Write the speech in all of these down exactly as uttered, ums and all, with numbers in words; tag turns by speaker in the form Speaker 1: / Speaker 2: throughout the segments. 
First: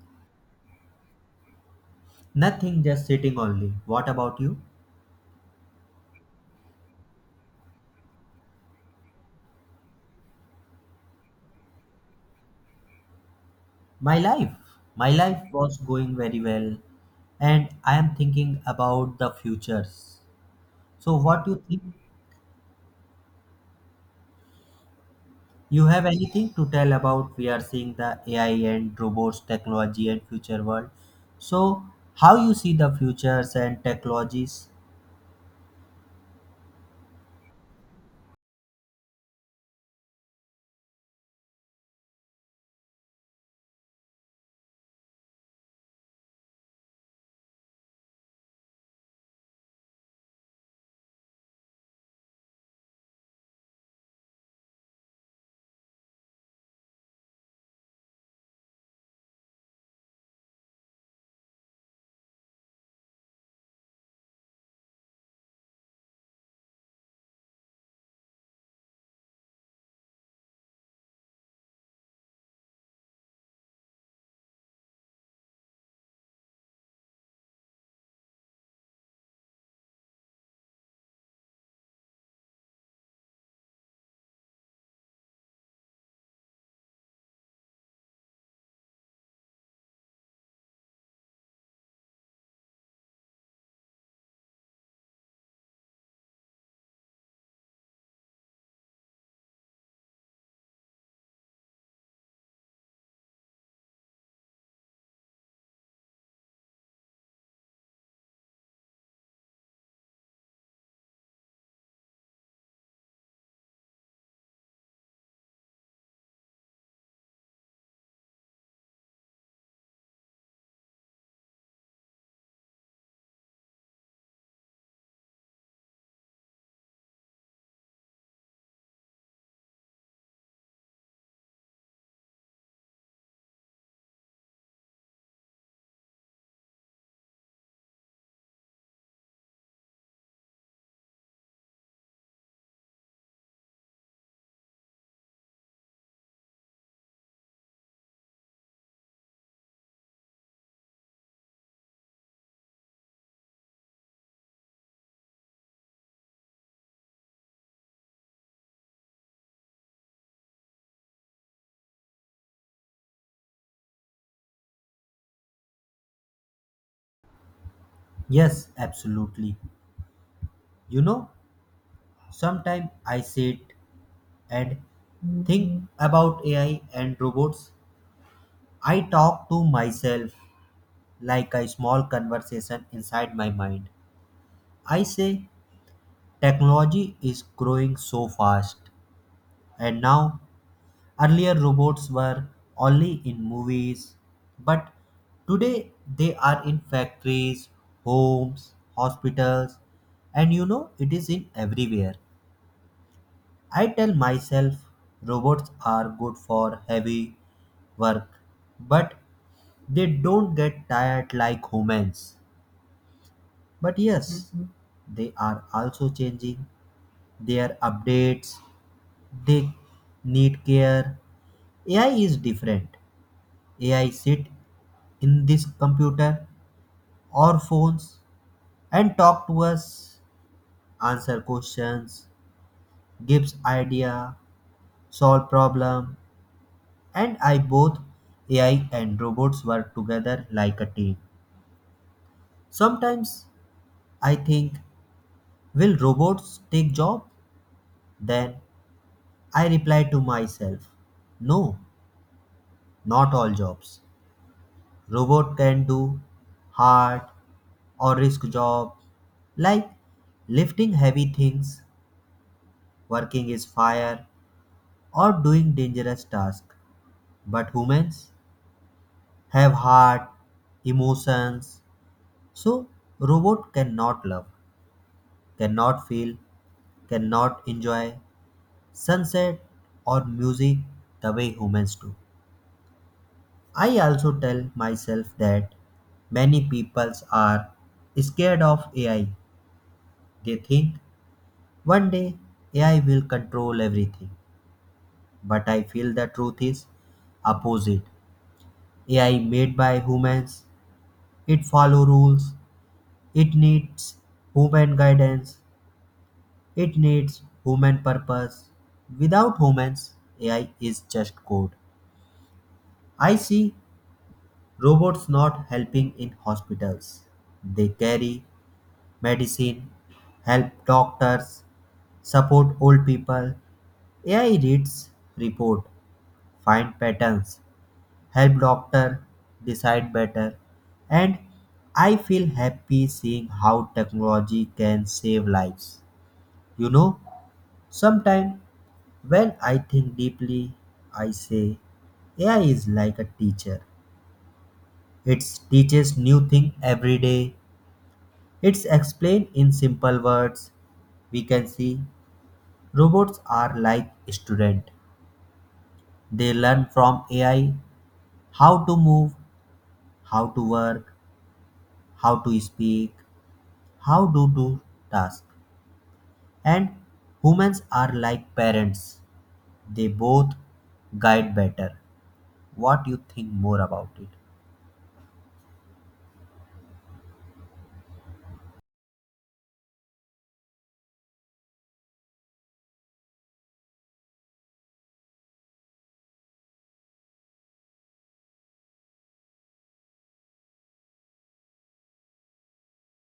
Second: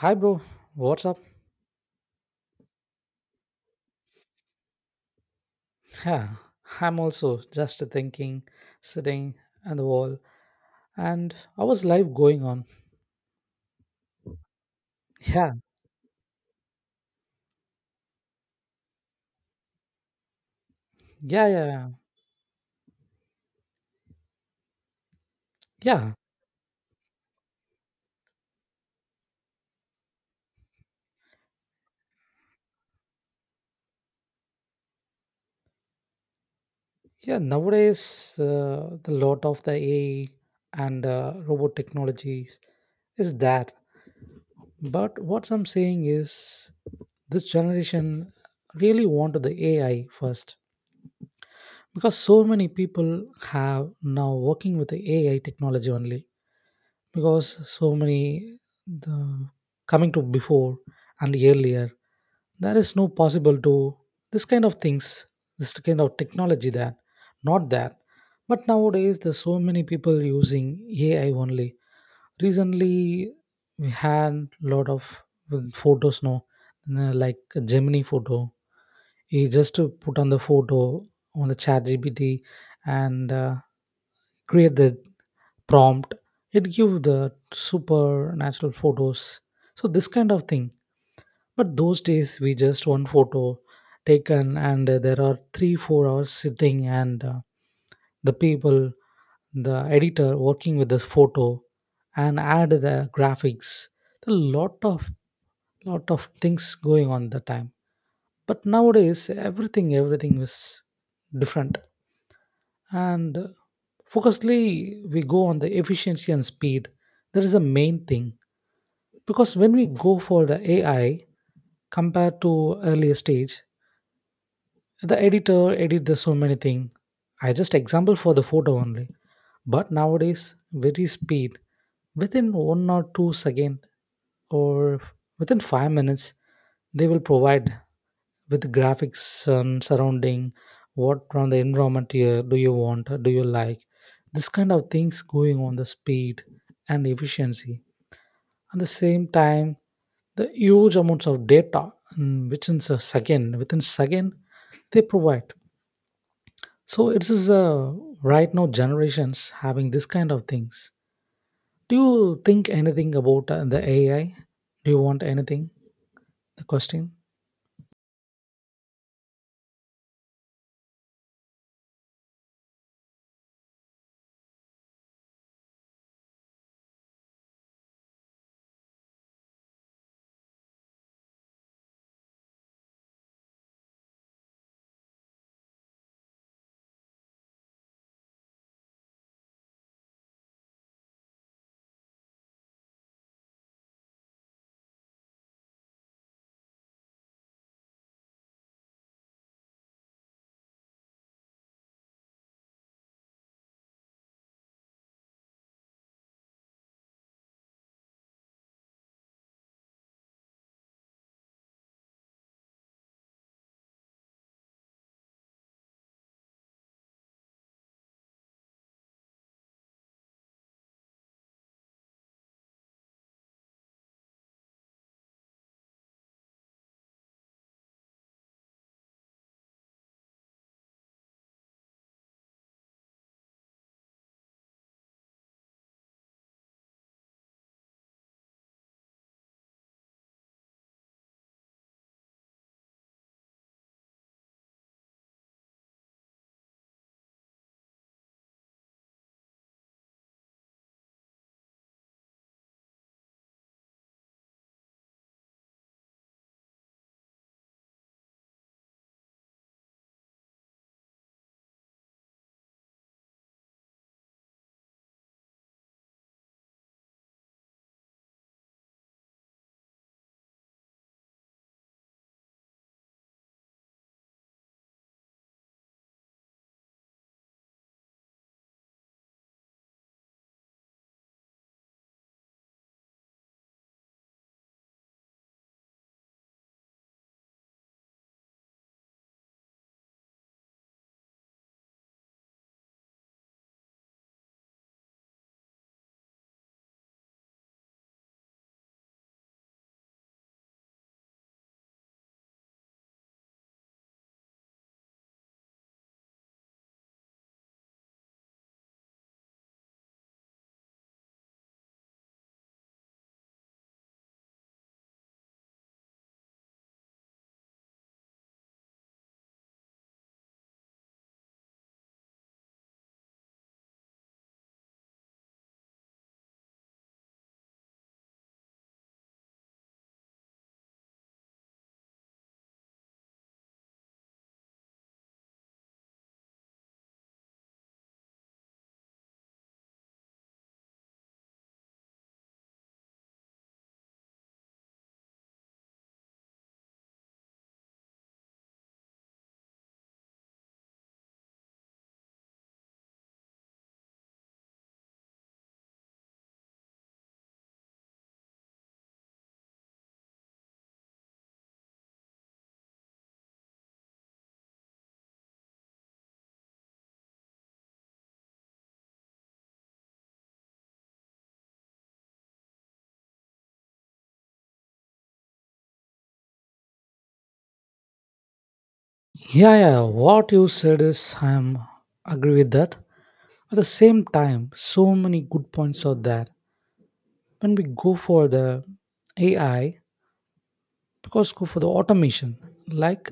Speaker 1: Hi, bro. What's up?
Speaker 2: Nothing, just sitting only. What about you?
Speaker 1: Yeah, I'm also just thinking, sitting on the wall, and how is life going on?
Speaker 2: My life. My life
Speaker 1: Yeah,
Speaker 2: was going very well and I am thinking about the futures. So what
Speaker 1: yeah,
Speaker 2: do you
Speaker 1: yeah, yeah,
Speaker 2: think? You have
Speaker 1: yeah.
Speaker 2: anything to tell about we are seeing the A I and robots technology and future world. So how you see the futures and technologies?
Speaker 1: yeah, Nowadays, uh, the lot of the A I and uh, robot technologies is that. But what I'm saying is, this generation really wanted the A I first because so many people have now working with the A I technology only because so many the coming to before and earlier there is no possible to this kind of things, this kind of technology that not that, but nowadays there's so many people using ai only. Recently we had lot of mm, photos now, uh, like gemini photo, he just to put on the photo on the chat gpt and uh, create the prompt, it give the supernatural photos. So this kind of thing, but those days we just one photo taken and uh, there are three four hours sitting and uh, the people, the editor working with this photo and add the graphics, a lot of, lot of things going on the time. But nowadays everything everything is different, and uh, focusly we go on the efficiency and speed. That is the main thing, because when we go for the ai compared to earlier stage, the editor edit the so many thing. I just example for the photo only, but nowadays very speed within one or two second or within five minutes they will provide with graphics, um, surrounding. What from the environment here do you want, do you like? This kind of things going on the speed and efficiency. At the same time, the huge amounts of data, mm, which a second within second they provide. So it is, uh, right now generations having this kind of things. Do you think anything about uh, the A I? Do you want anything? The question?
Speaker 2: Yes, absolutely. You know, sometimes I sit and think about A I and robots. I talk to myself like a small conversation inside my mind. I say technology is growing so fast, and now earlier robots were only in movies, but today they are in factories, homes, hospitals, and you know it is in everywhere. I tell myself robots are good for heavy work, but they don't get tired like humans. But yes. Mhm. They are also changing their updates. They need care. A I is different. A I sit in this computer or phones and talk to us, answer questions, gives idea, solve problem. And I both A I and robots work together like a team. Sometimes I think, will robots take job? Then I reply to myself, no, not all jobs. Robot can do hard or risk job like lifting heavy things, working is fire or doing dangerous tasks. But humans have heart, emotions. So robot cannot love, cannot feel, cannot enjoy sunset or music the way humans do. I also tell myself that many peoples are scared of A I. They think one day A I will control everything, but I feel the truth is opposite. A I made by humans, it follow rules, it needs human guidance, it needs human purpose. Without humans, A I is just code. I see robots not helping in hospitals. They carry medicine, help doctors, support old people. A I reads report, find patterns, help doctor decide better, and I feel happy seeing how technology can save lives. You know, sometimes when I think deeply, I say A I is like a teacher. It teaches new thing every day. It's explained in simple words. We can see robots are like student. They learn from A I how to move, how to work, how to speak, how to do tasks. And humans are like parents, they both guide better. What you think more about it?
Speaker 1: Yeah, yeah. What you said is I am agree with that. At the same time, so many good points are there. When we go for the A I, because go for the automation, like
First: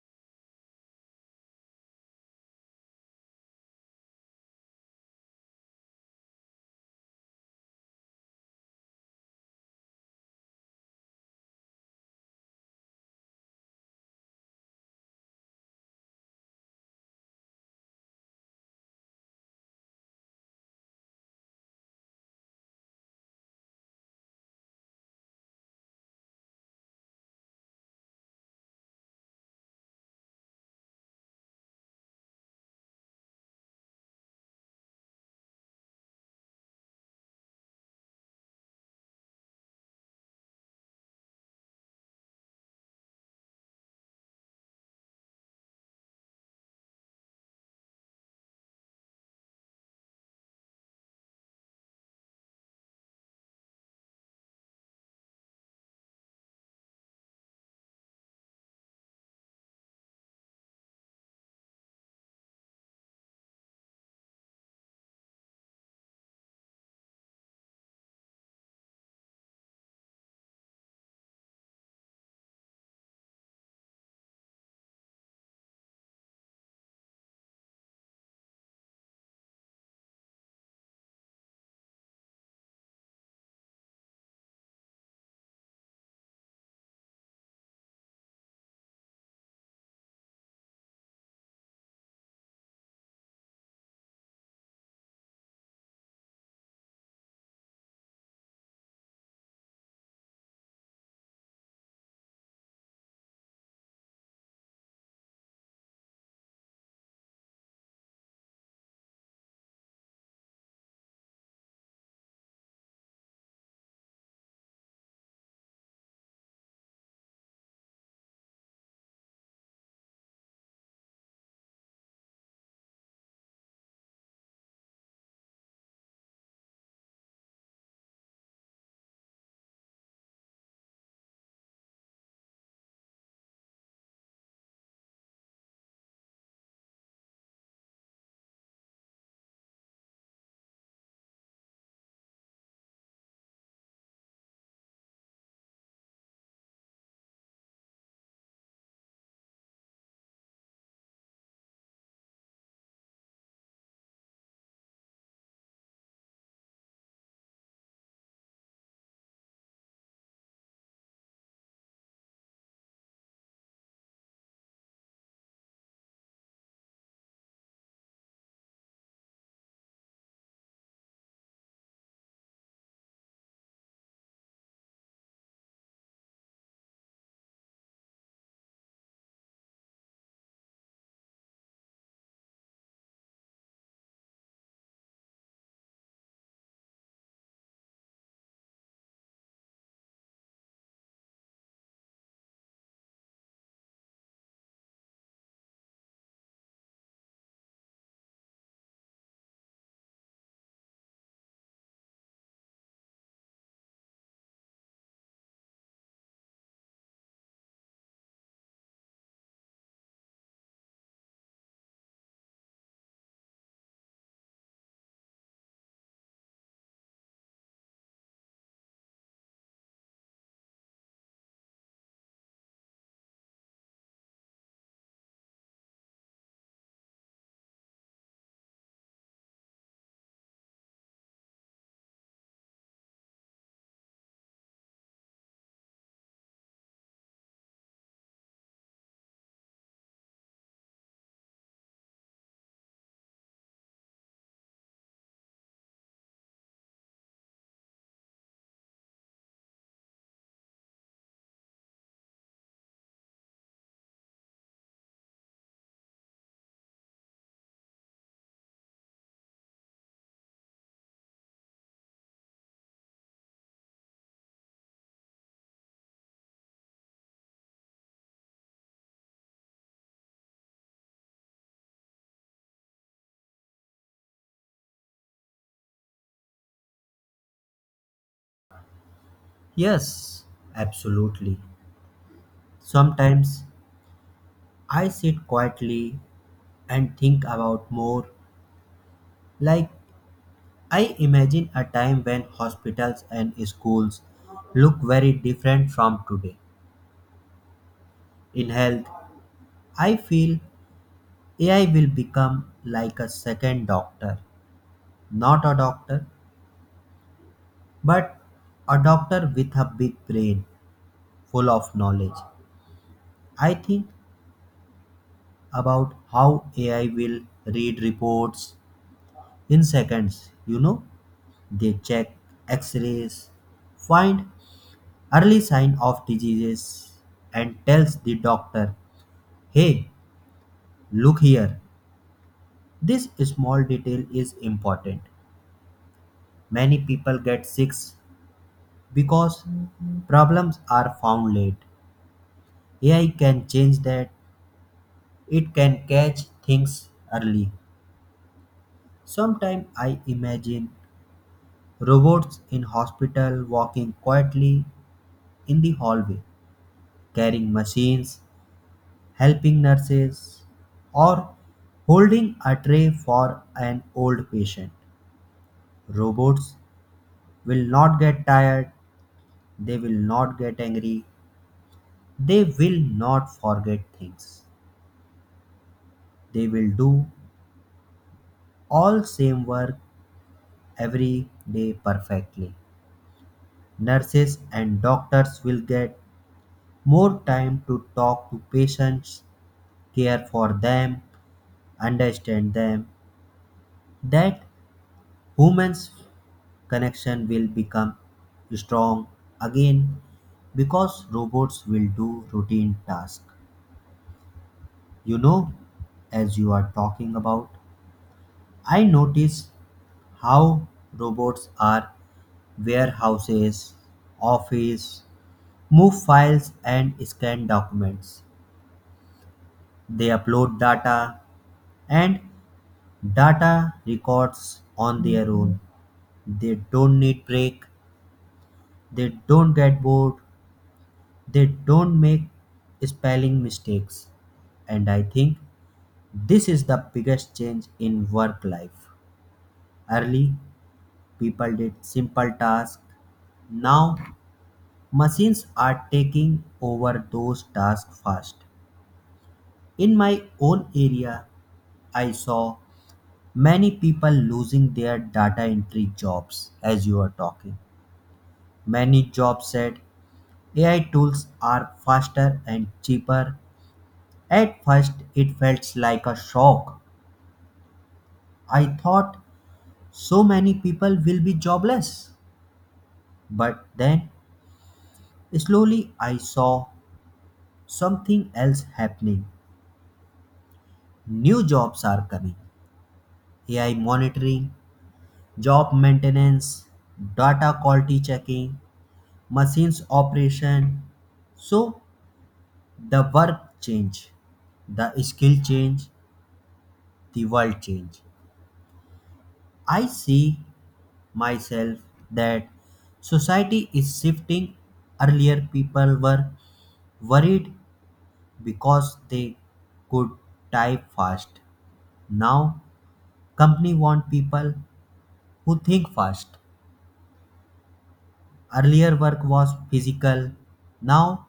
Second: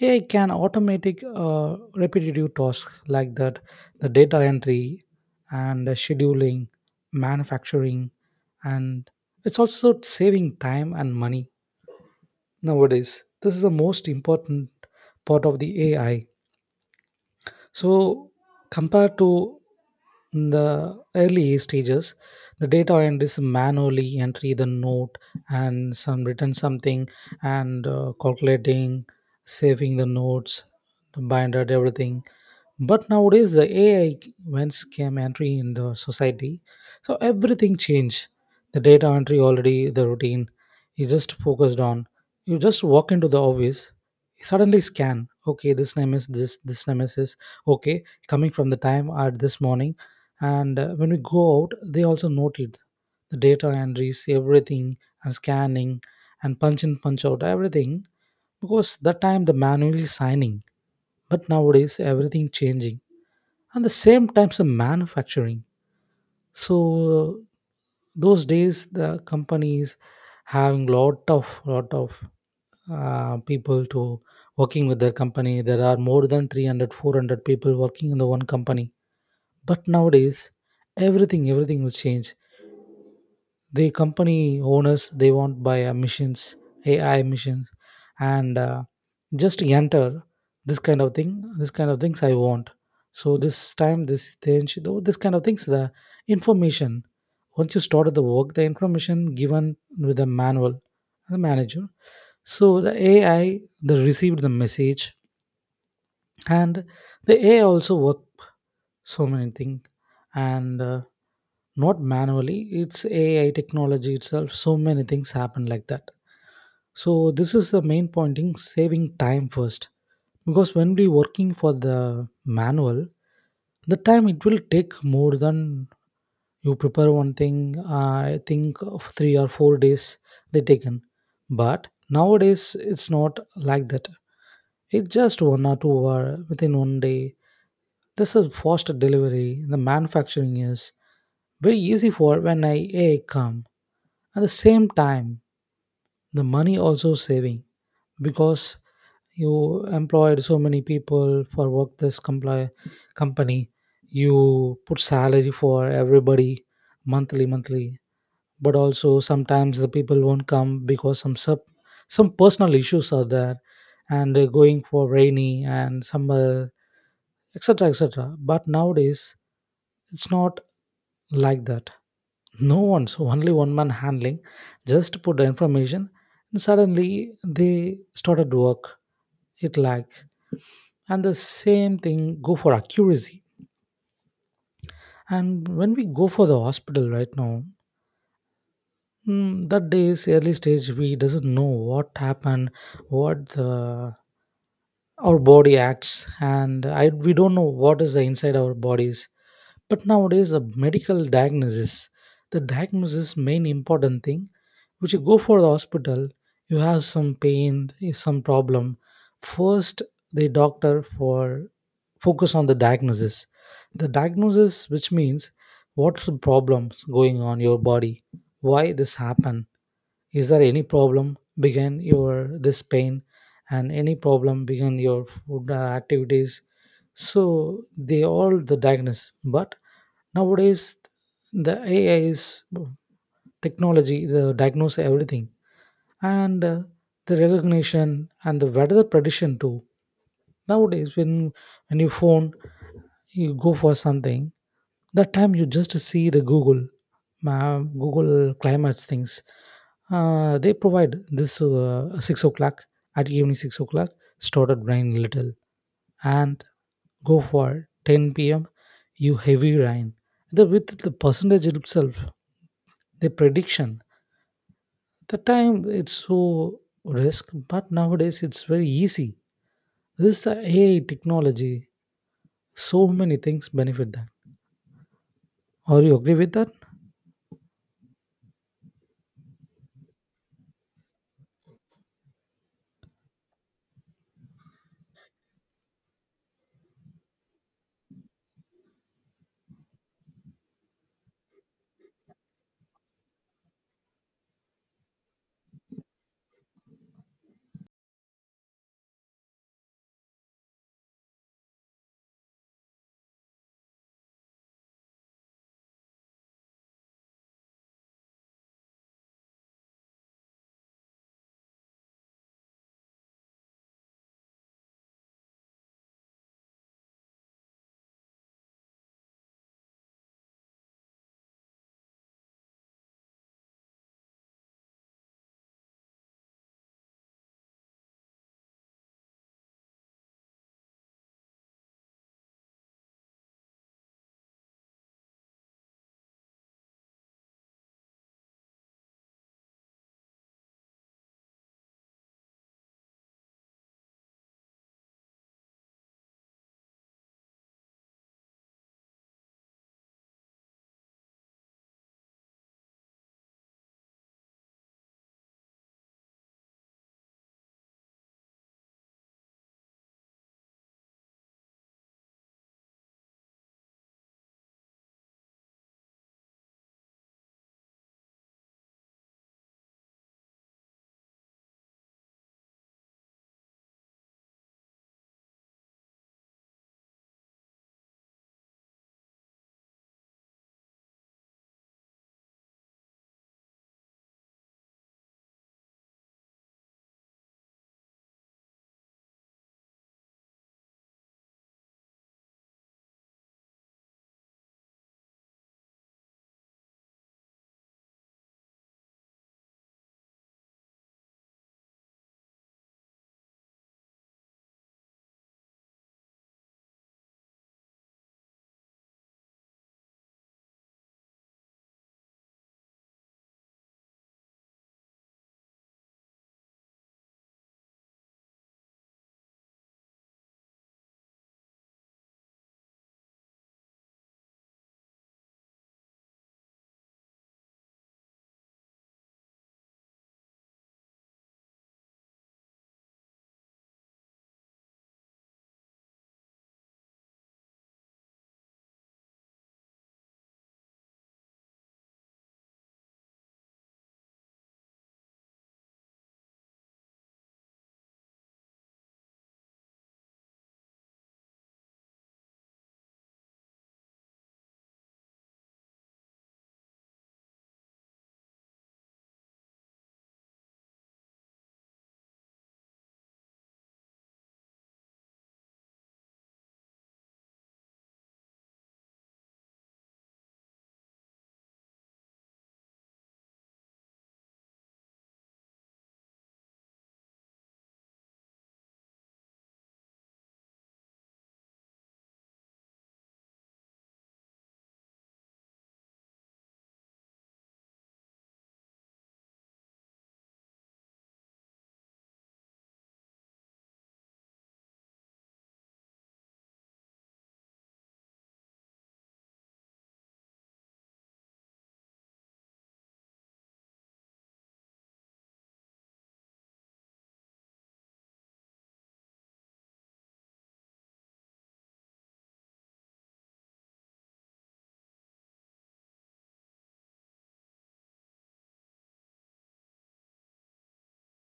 Speaker 1: A I can automatic uh, repetitive tasks like that, the data entry and the scheduling, manufacturing, and it's also saving time and money nowadays. This is the most important part of the A I. So, compared to the early stages, the data entries manually entry the note and some written something and uh, calculating, saving the notes, the binder, everything. But nowadays, the A I events came entry in the society, so everything changed. The data entry already the routine. You just focused on. You just walk into the office. Suddenly scan. Okay, this name is this. This name is this. Okay, coming from the time at this morning, and uh, when we go out they also noted the data entries everything, and scanning and punch in punch out everything, because that time the manually signing, but nowadays everything changing. And the same times the manufacturing, so those days the companies having lot of, lot of uh, people to working with their company. There are more than three hundred, four hundred people working in the one company, but nowadays everything everything will change. The company owners they want buy uh, machines, ai machines, and uh, just enter this kind of thing, this kind of things I want. So this time this thing though this kind of things, the information, once you started the work, the information given with the manual, the manager. So the A I they received the message, and the A I also work so many things, and uh, not manually, it's ai technology itself, so many things happen like that. So this is the main pointing saving time first, because when we working for the manual, the time it will take more than you prepare one thing, uh, I think of three or four days they taken, but nowadays it's not like that. It's just one or two hour within one day. This is faster delivery. The manufacturing is very easy for when I A I come. At the same time, the money also saving, because you employed so many people for work this compli company. You put salary for everybody monthly, monthly. But also sometimes the people won't come because some sub, some personal issues are there, and they're going for rainy and summer, etc, etc. But nowadays it's not like that. No one's, only one man handling. Just put the information and suddenly they started work. It lag, and the same thing go for accuracy. And when we go for the hospital right now, mm, that day's early stage we doesn't know what happened, what the, our body acts, and I, we don't know what is the inside our bodies. But nowadays, a medical diagnosis, the diagnosis main important thing, which you go for the hospital, you have some pain, eh, some problem. First, the doctor for focus on the diagnosis. The diagnosis, which means what are the problems going on your body, why this happen? Is there any problem begin your this pain, and any problem begin your food, uh, activities. So they all the diagnosis, but nowadays, the A I is technology, the diagnose everything, and uh, the recognition and the weather prediction too. Nowadays, when when you phone, you go for something. That time you just see the Google, ma- Google climates things. Uh, they provide this uh, six o'clock at evening six o'clock. Started rain little and go for ten p m you heavy rain. The with the percentage itself, the prediction. The time it's so risk, but nowadays it's very easy. This is the A I technology. So many things benefit that. Or you agree with that?
Speaker 2: Yes, absolutely. Sometimes I sit quietly and think about more. Like I imagine a time when hospitals and schools look very different from today. In health, I feel A I will become like a second doctor, not a doctor, but a doctor with a big brain full of knowledge. I think about how A I will read reports in seconds. You know, they check x rays, find early sign of diseases, and tells the doctor, hey, look here. This small detail is important. Many people get sick because problems are found late. A I can change that. It can catch things early. Sometimes I imagine robots in hospital walking quietly in the hallway, carrying machines, helping nurses, or holding a tray for an old patient. Robots will not get tired, they will not get angry, they will not forget things. They will do all same work every day perfectly. Nurses and doctors will get more time to talk to patients, care for them, understand them. That human's connection will become strong again because robots will do routine tasks. You know, as you are talking about, I notice how robots are warehouses, office, move files and scan documents. They upload data and data records on their own. They don't need break, they don't get bored, they don't make spelling mistakes. And I think this is the biggest change in work life. Early, people did simple tasks. Now, machines are taking over those tasks fast. In my own area, I saw many people losing their data entry jobs as you are talking many jobs said ai tools are faster and cheaper. At first it felt like a shock. I thought so many people will be jobless, but then slowly I saw something else happening. New jobs are coming: ai monitoring, job maintenance, data quality checking, machines operation. So the verb change, the skill change, the world change. I see myself that society is shifting. Earlier, people were worried because they could type fast. Now, company want people who think fast. Earlier, work was physical. Now,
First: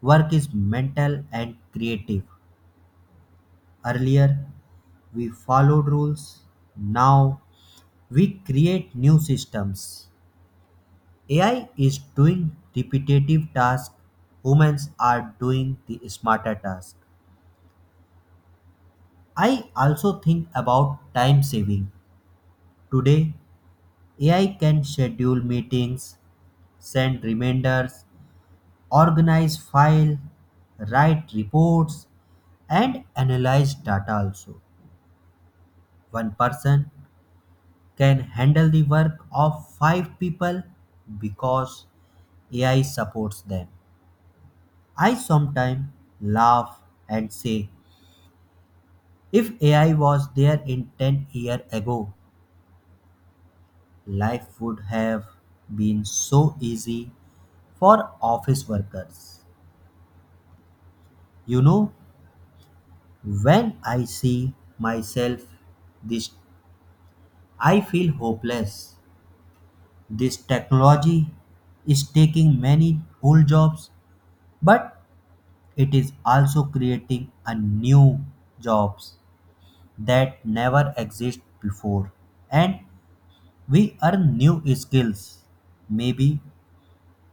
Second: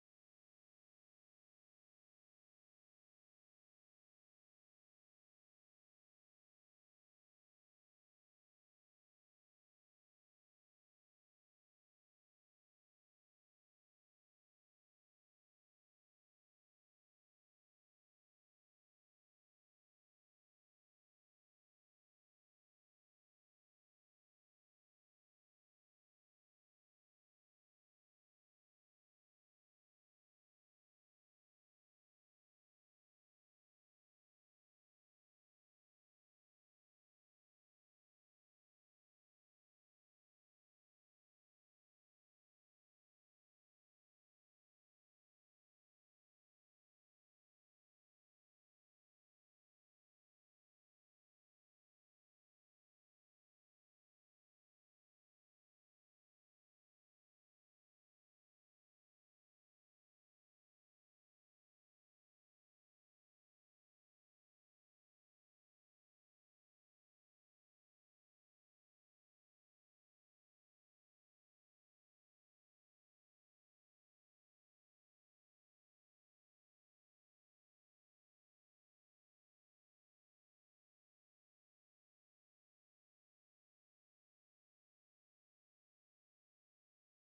Speaker 2: work is mental and creative. Earlier, we followed rules. Now, we create new systems. Ai is doing repetitive tasks, humans are doing the smarter tasks. I also think about time saving. Today ai can schedule meetings, send reminders, organize files, write reports and analyze data also. One person can handle the work of five people because ai supports them. I sometimes laugh and say, if A I was there in ten years ago, life would have been so easy for office workers. You know, when I see myself this I feel hopeless. This technology is taking many old jobs, but it is also creating a new jobs that never exist before. And we earn new skills. Maybe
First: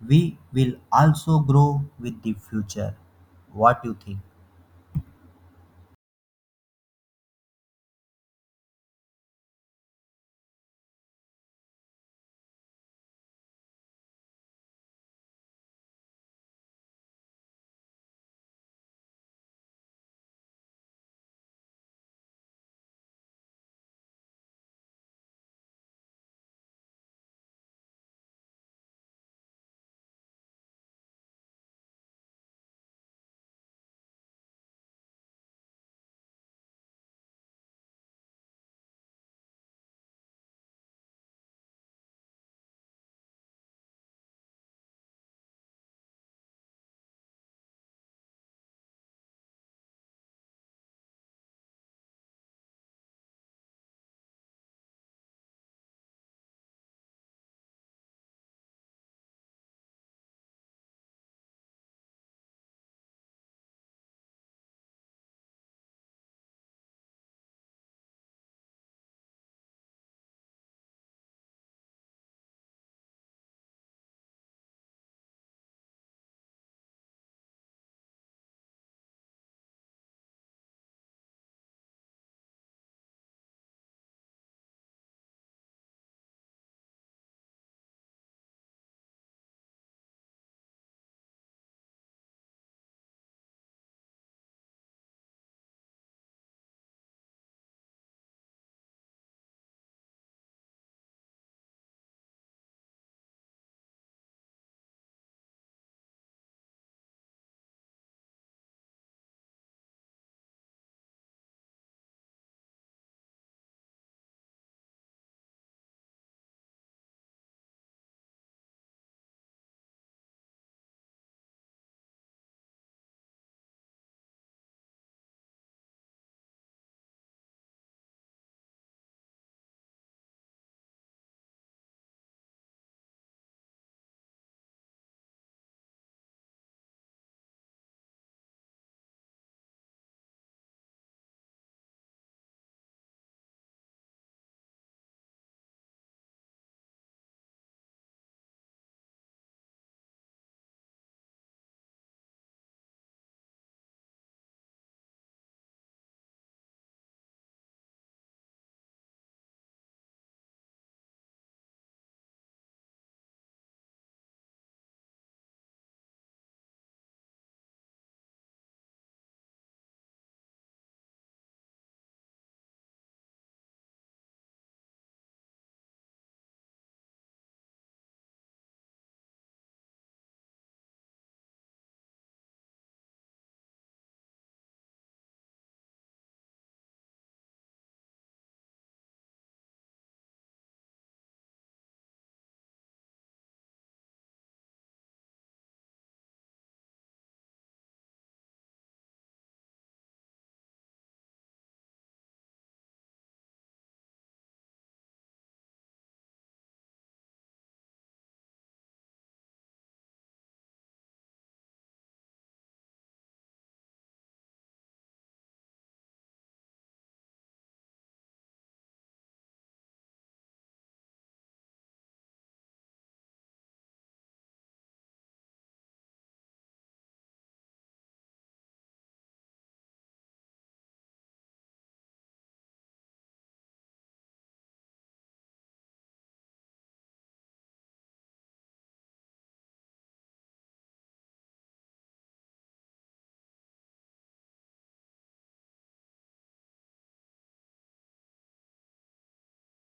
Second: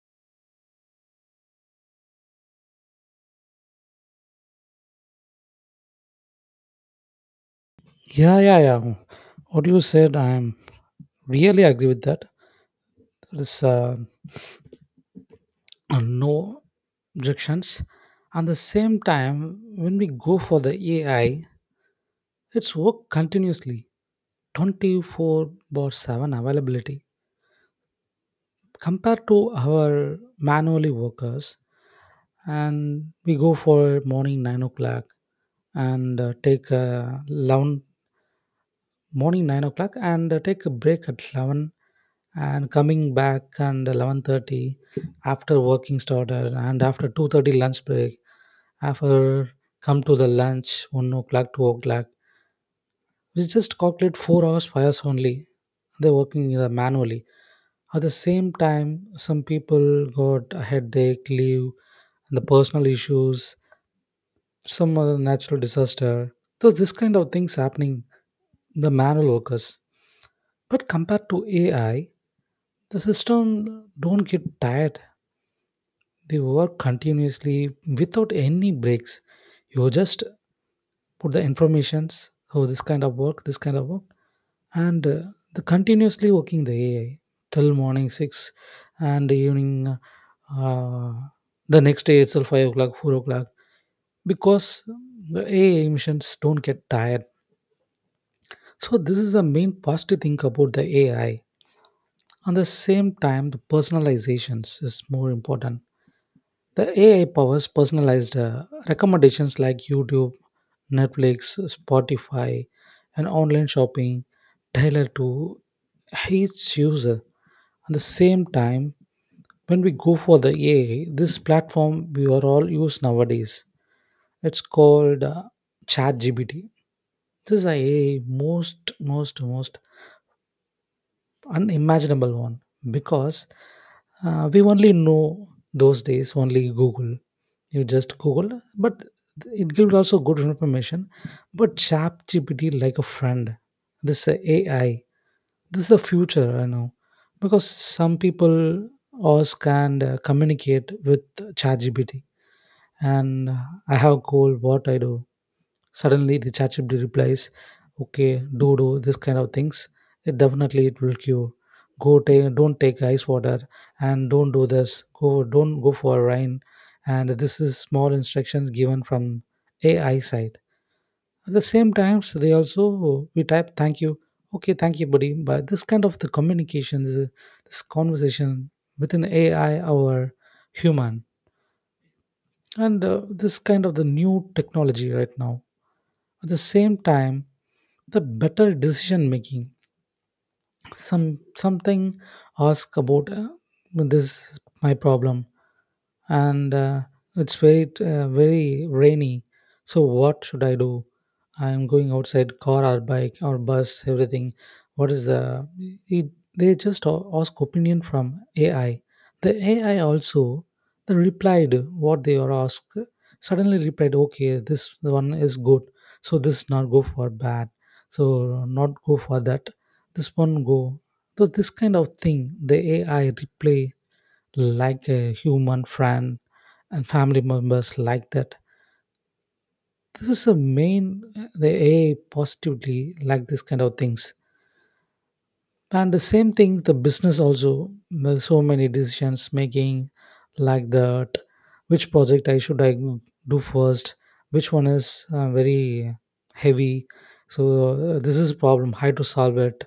Speaker 2: we will also grow with the future. What you think?
Speaker 1: Yeah, yeah, yeah. What you said, I am really agree with that. There is uh, no objections. At the same time, when we go for the A I, it's work continuously, twenty-four bar seven availability compared to our manually workers. And we go for morning nine o'clock and uh, take a long morning nine o'clock and uh, take a break at eleven and coming back and eleven thirty, after working started, and after two thirty lunch break. After come to the lunch one o'clock, two o'clock, we just calculate four hours, five hours only. They're working uh, manually. At the same time, some people got a headache, leave, and the personal issues, some other natural disaster. So this kind of things happening the manual workers. But compared to A I, the system don't get tired. They work continuously without any breaks. You just put the informations. Oh, this kind of work, this kind of work, and uh, the continuously working the A I till morning six and evening. Uh, the next day itself five o'clock, four o'clock, because the A I missions don't get tired. So this is the main positive thing about the A I. At the same time, the personalizations is more important. The A I powers personalized uh, recommendations like YouTube, Netflix, Spotify, and online shopping tailored to each user. At the same time, when we go for the A I, this platform we are all use nowadays. It's called uh, ChatGPT. This is a most most most unimaginable one, because uh, we only know those days only google. You just google, but it gives also good information. But ChatGPT like a friend, this uh, ai, this is the future I know, because some people ask and uh, communicate with ChatGPT, and uh, I have a goal what I do, suddenly the ChatGPT replies, "Okay, do do this kind of things." It definitely it will cure. Go take, don't take ice water, and don't do this. Go don't go for a rain. And this is small instructions given from A I side. At the same times, they also we type thank you. Okay, thank you, buddy. But this kind of the communication, this, this conversation within A I or human, and uh, this kind of the new technology right now. At the same time, the better decision making, some something ask about uh, this my problem, and uh, it's very uh, very rainy, so what should I do? I'm going outside car or bike or bus, everything. What is the it, they just a- ask opinion from ai. The ai also they replied what they are asked, suddenly replied, okay this one is good, so this not go for bad, so not go for that, this one go. So this kind of thing the ai replay like a human friend and family members like that. This is a main the A I positively like this kind of things. And the same thing the business also there's so many decisions making like that, which project I should I do first, which one is uh, very heavy. So uh, this is a problem. How to solve it?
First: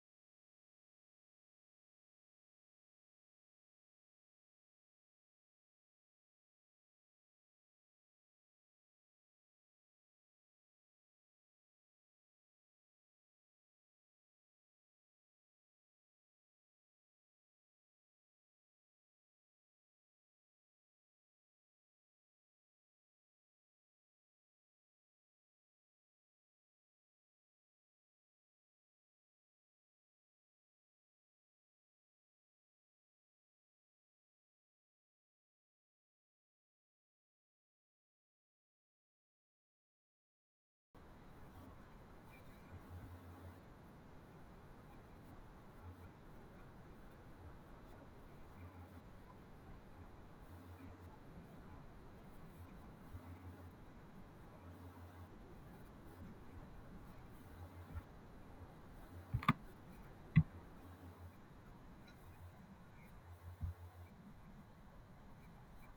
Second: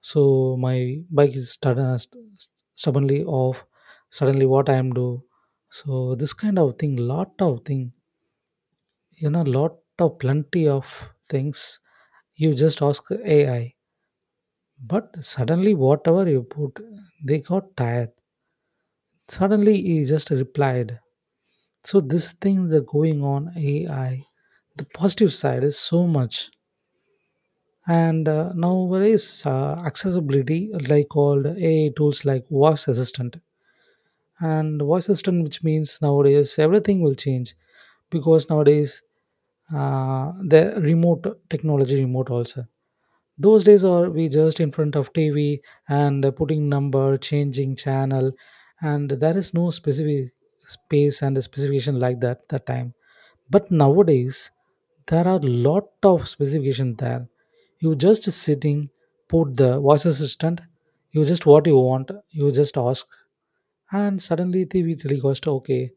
Speaker 1: So my bike is stud- uh, st- stubbornly off. Suddenly, what I am do? So this kind of thing, lot of thing, you know, lot of plenty of things, you just ask ai, but suddenly whatever you put, they got tired, suddenly he just replied. So this thing that going on ai, the positive side is so much. And uh, nowadays, uh, accessibility like called ai tools like voice assistant. And voice assistant, which means nowadays everything will change, because nowadays, uh, the remote technology, remote also. Those days are we just in front of T V and uh, putting number, changing channel, and there is no specific space and specification like that that time. But nowadays there are lot of specification there. You just sitting, put the voice assistant, you just what you want, you just ask, and suddenly the we request okay,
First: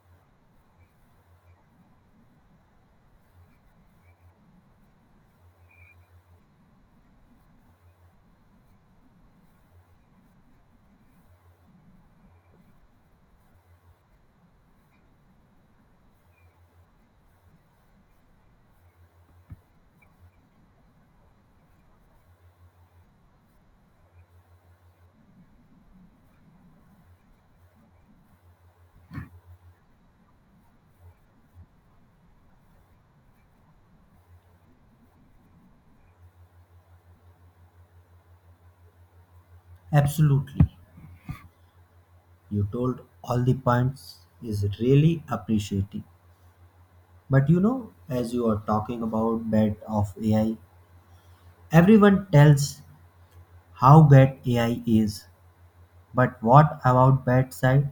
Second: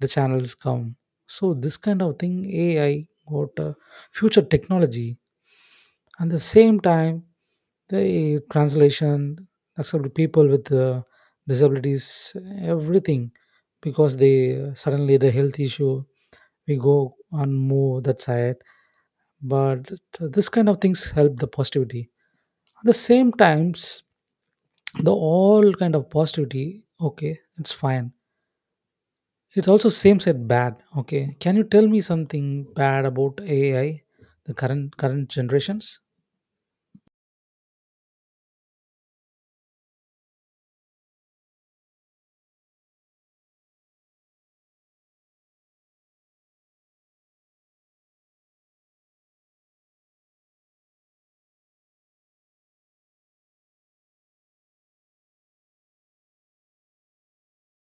Speaker 1: the channels come. So this kind of thing A I got uh, future technology. And the same time the translation accept people with uh, disabilities, everything, because they suddenly the health issue we go and move that side. But this kind of things help the positivity. At the same times, the all kind of positivity, okay it's fine. It also seems at bad. Okay, can you tell me something bad about ai, the current current generations?
Speaker 2: Absolutely. You told all the points is really appreciating. But you know, as you are talking about bad of A I, everyone tells how bad A I is. But what about bad side?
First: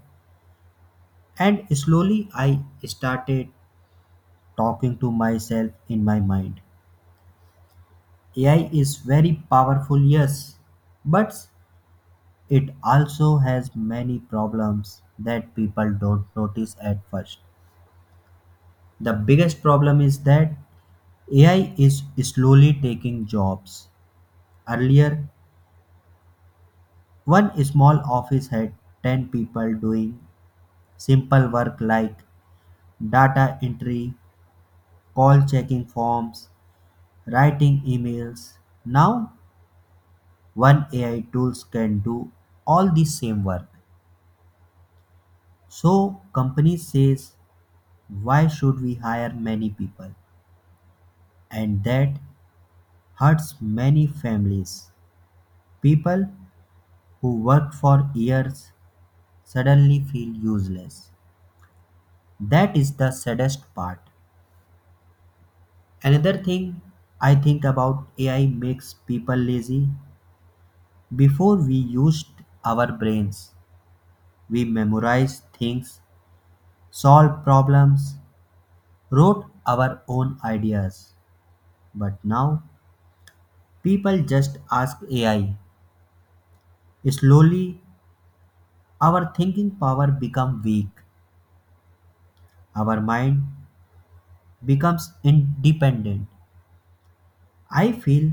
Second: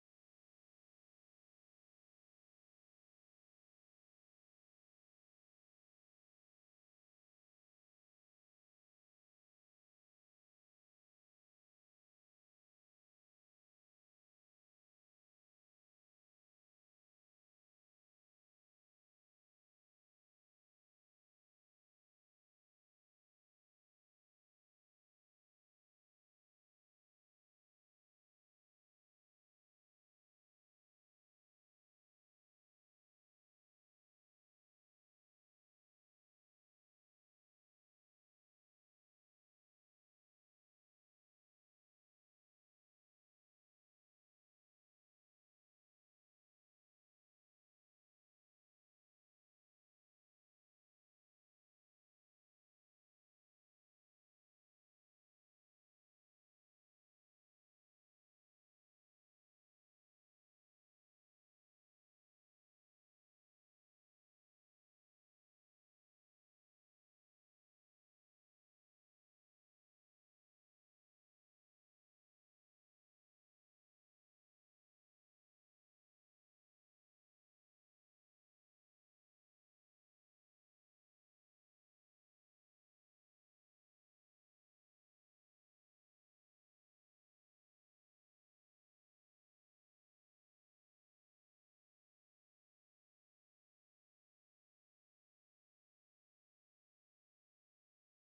Speaker 2: And slowly I started talking to myself in my mind. A I is very powerful, yes, but it also has many problems that people don't notice at first. The biggest problem is that A I is slowly taking jobs. Earlier, one small office had ten people doing simple work like data entry, call checking forms, writing emails. Now, one A I tools can do all the same work. So, company says, why should we hire many people? And that hurts many families. People who work for years suddenly feel useless. That is the saddest part. Another thing I think about A I makes people lazy. Before we used our brains, we memorized things, solved problems, wrote our own ideas. But now people just ask A I. Slowly, our thinking power become weak. Our mind becomes independent. I feel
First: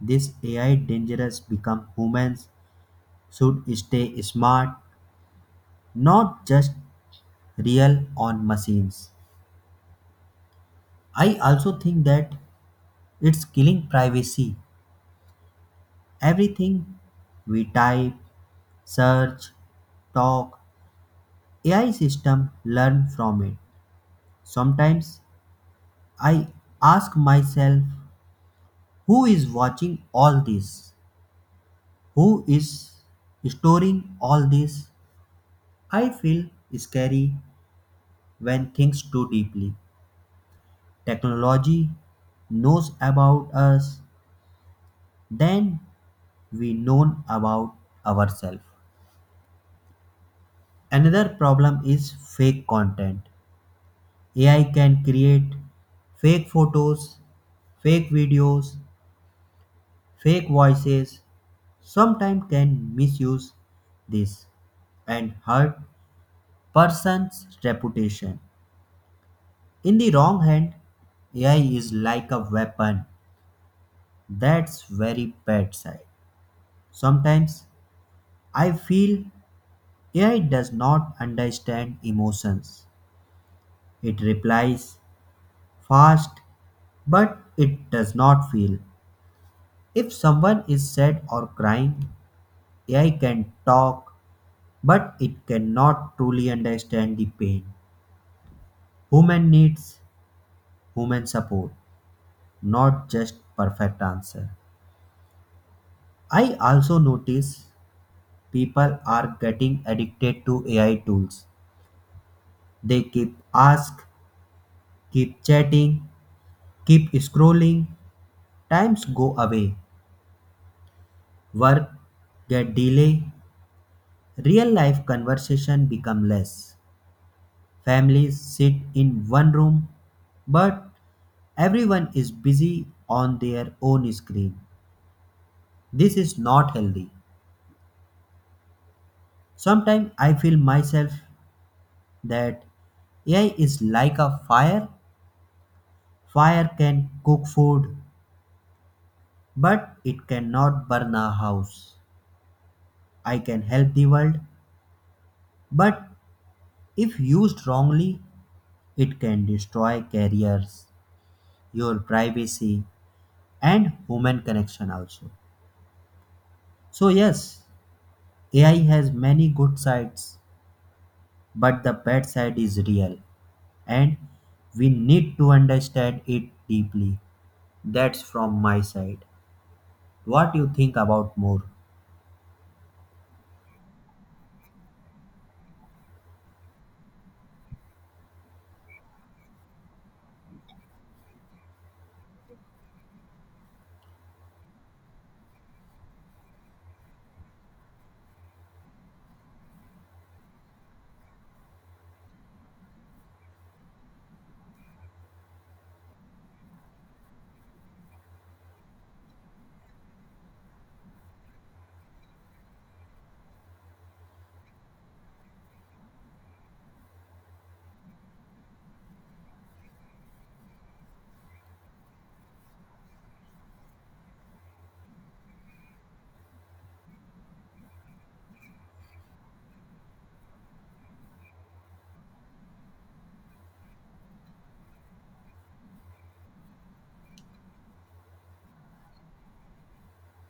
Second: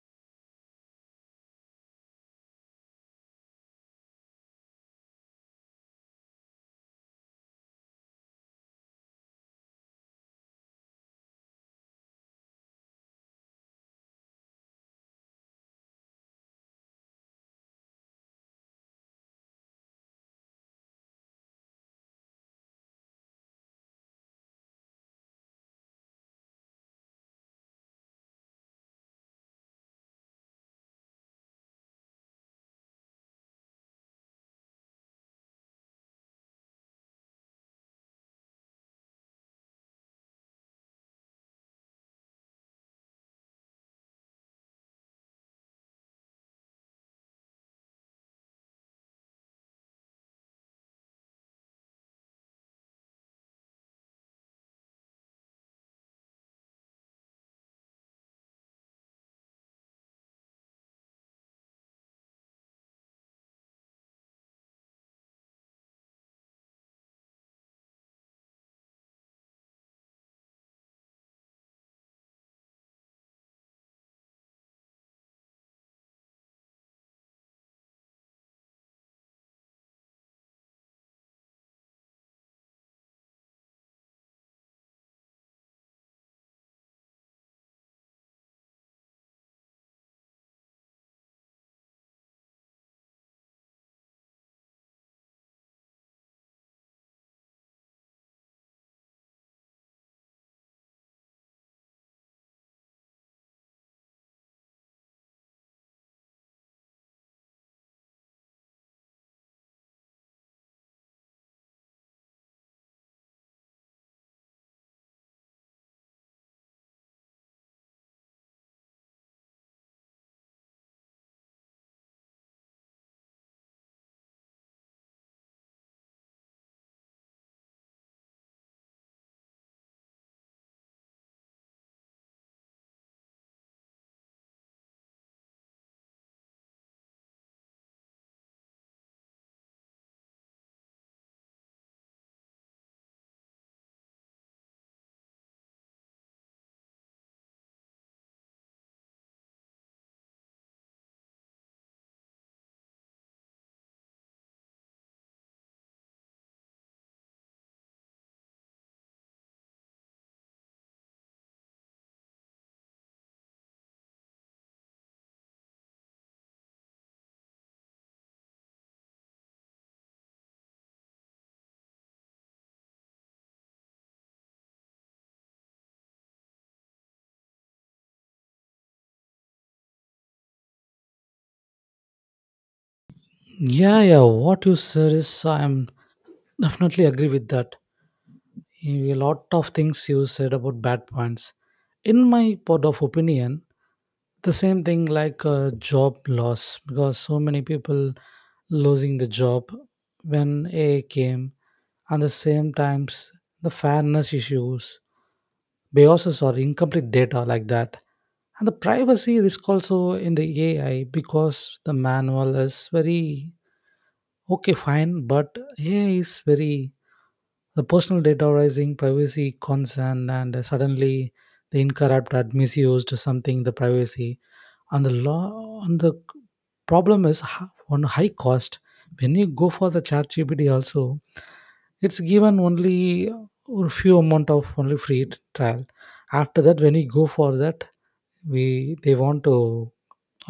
Speaker 2: this A I dangerous become humans should stay smart, not just real on machines. I also think that it's killing privacy. Everything we type, search, talk, A I system learn from it. Sometimes I ask myself, who is watching all this? Who is storing all this? I feel scary when things too deeply. Technology knows about us than we know about ourselves. Another problem is fake content. A I can create fake photos, fake videos, fake voices, sometimes can misuse this and hurt person's reputation. In the wrong hand, A I is like a weapon, that's very bad side. Sometimes I feel A I does not understand emotions. It replies fast, but it does not feel. If someone is sad or crying, A I can talk, but it cannot truly understand the pain. Human needs human support, not just perfect answer. I also notice people are getting addicted to A I tools. They keep ask, keep chatting, keep scrolling. Times go away. Work get delay. Real life conversation become less. Families sit in one room, but everyone is busy on their own screen. This is not healthy. Sometimes I feel myself that A I is like a fire. Fire can cook food, but it cannot burn a house. I can help the world, but if used wrongly, it can destroy careers, your privacy, and human connection also. So, yes, A I has many good sides, but the bad side is real, and we need to understand it deeply. That's from my side. What you think about more?
Speaker 1: Yeah, yeah. What you said is, I'm definitely agree with that. A lot of things you said about bad points. In my part of opinion, the same thing like uh, job loss because so many people losing the job when A I came, and the same times the fairness issues, biases or incomplete data like that, and the privacy risk also in the A I, because the manual is very okay fine, but A I is very the personal data rising privacy concern. And suddenly the incorrupt had misused something the privacy and the law, and the problem is h- on high cost. When you go for the chat gpt also, it's given only a few amount of only free t- trial. After that when you go for that, we they want to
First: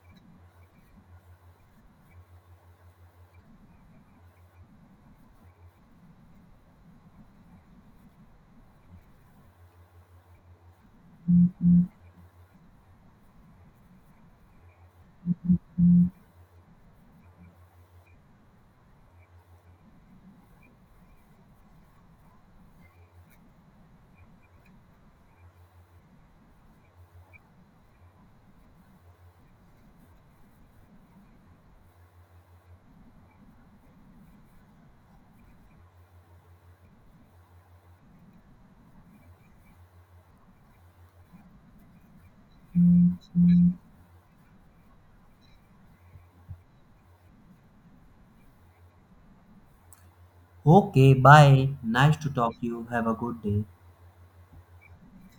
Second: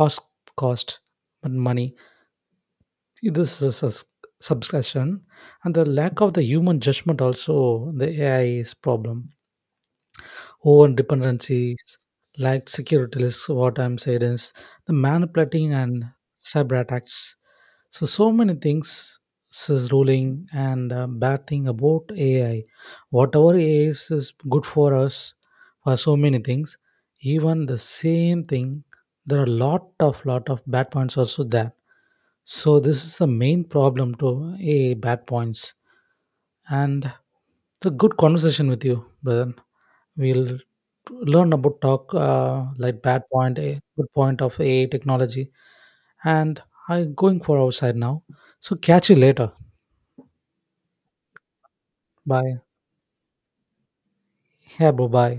Speaker 1: ask cost but money, this is a subscription. And the lack of the human judgment also the ai is problem, over dependencies, like security lists. What I'm saying is the manipulating and cyber attacks. So, so many things is ruling and uh, bad thing about A I. Whatever A I is, is good for us for so many things, even the same thing, there are lot of, lot of bad points also there. So this is the main problem to A A bad points. And it's a good conversation with you, brother. We'll learn about talk uh, like bad point, a good point of A I technology. And I'm going for outside now. So catch you later.
Speaker 2: Okay, bye. Nice to talk
Speaker 1: Bye.
Speaker 2: to you. Have a good day.
Speaker 1: Yeah, bro. Bye.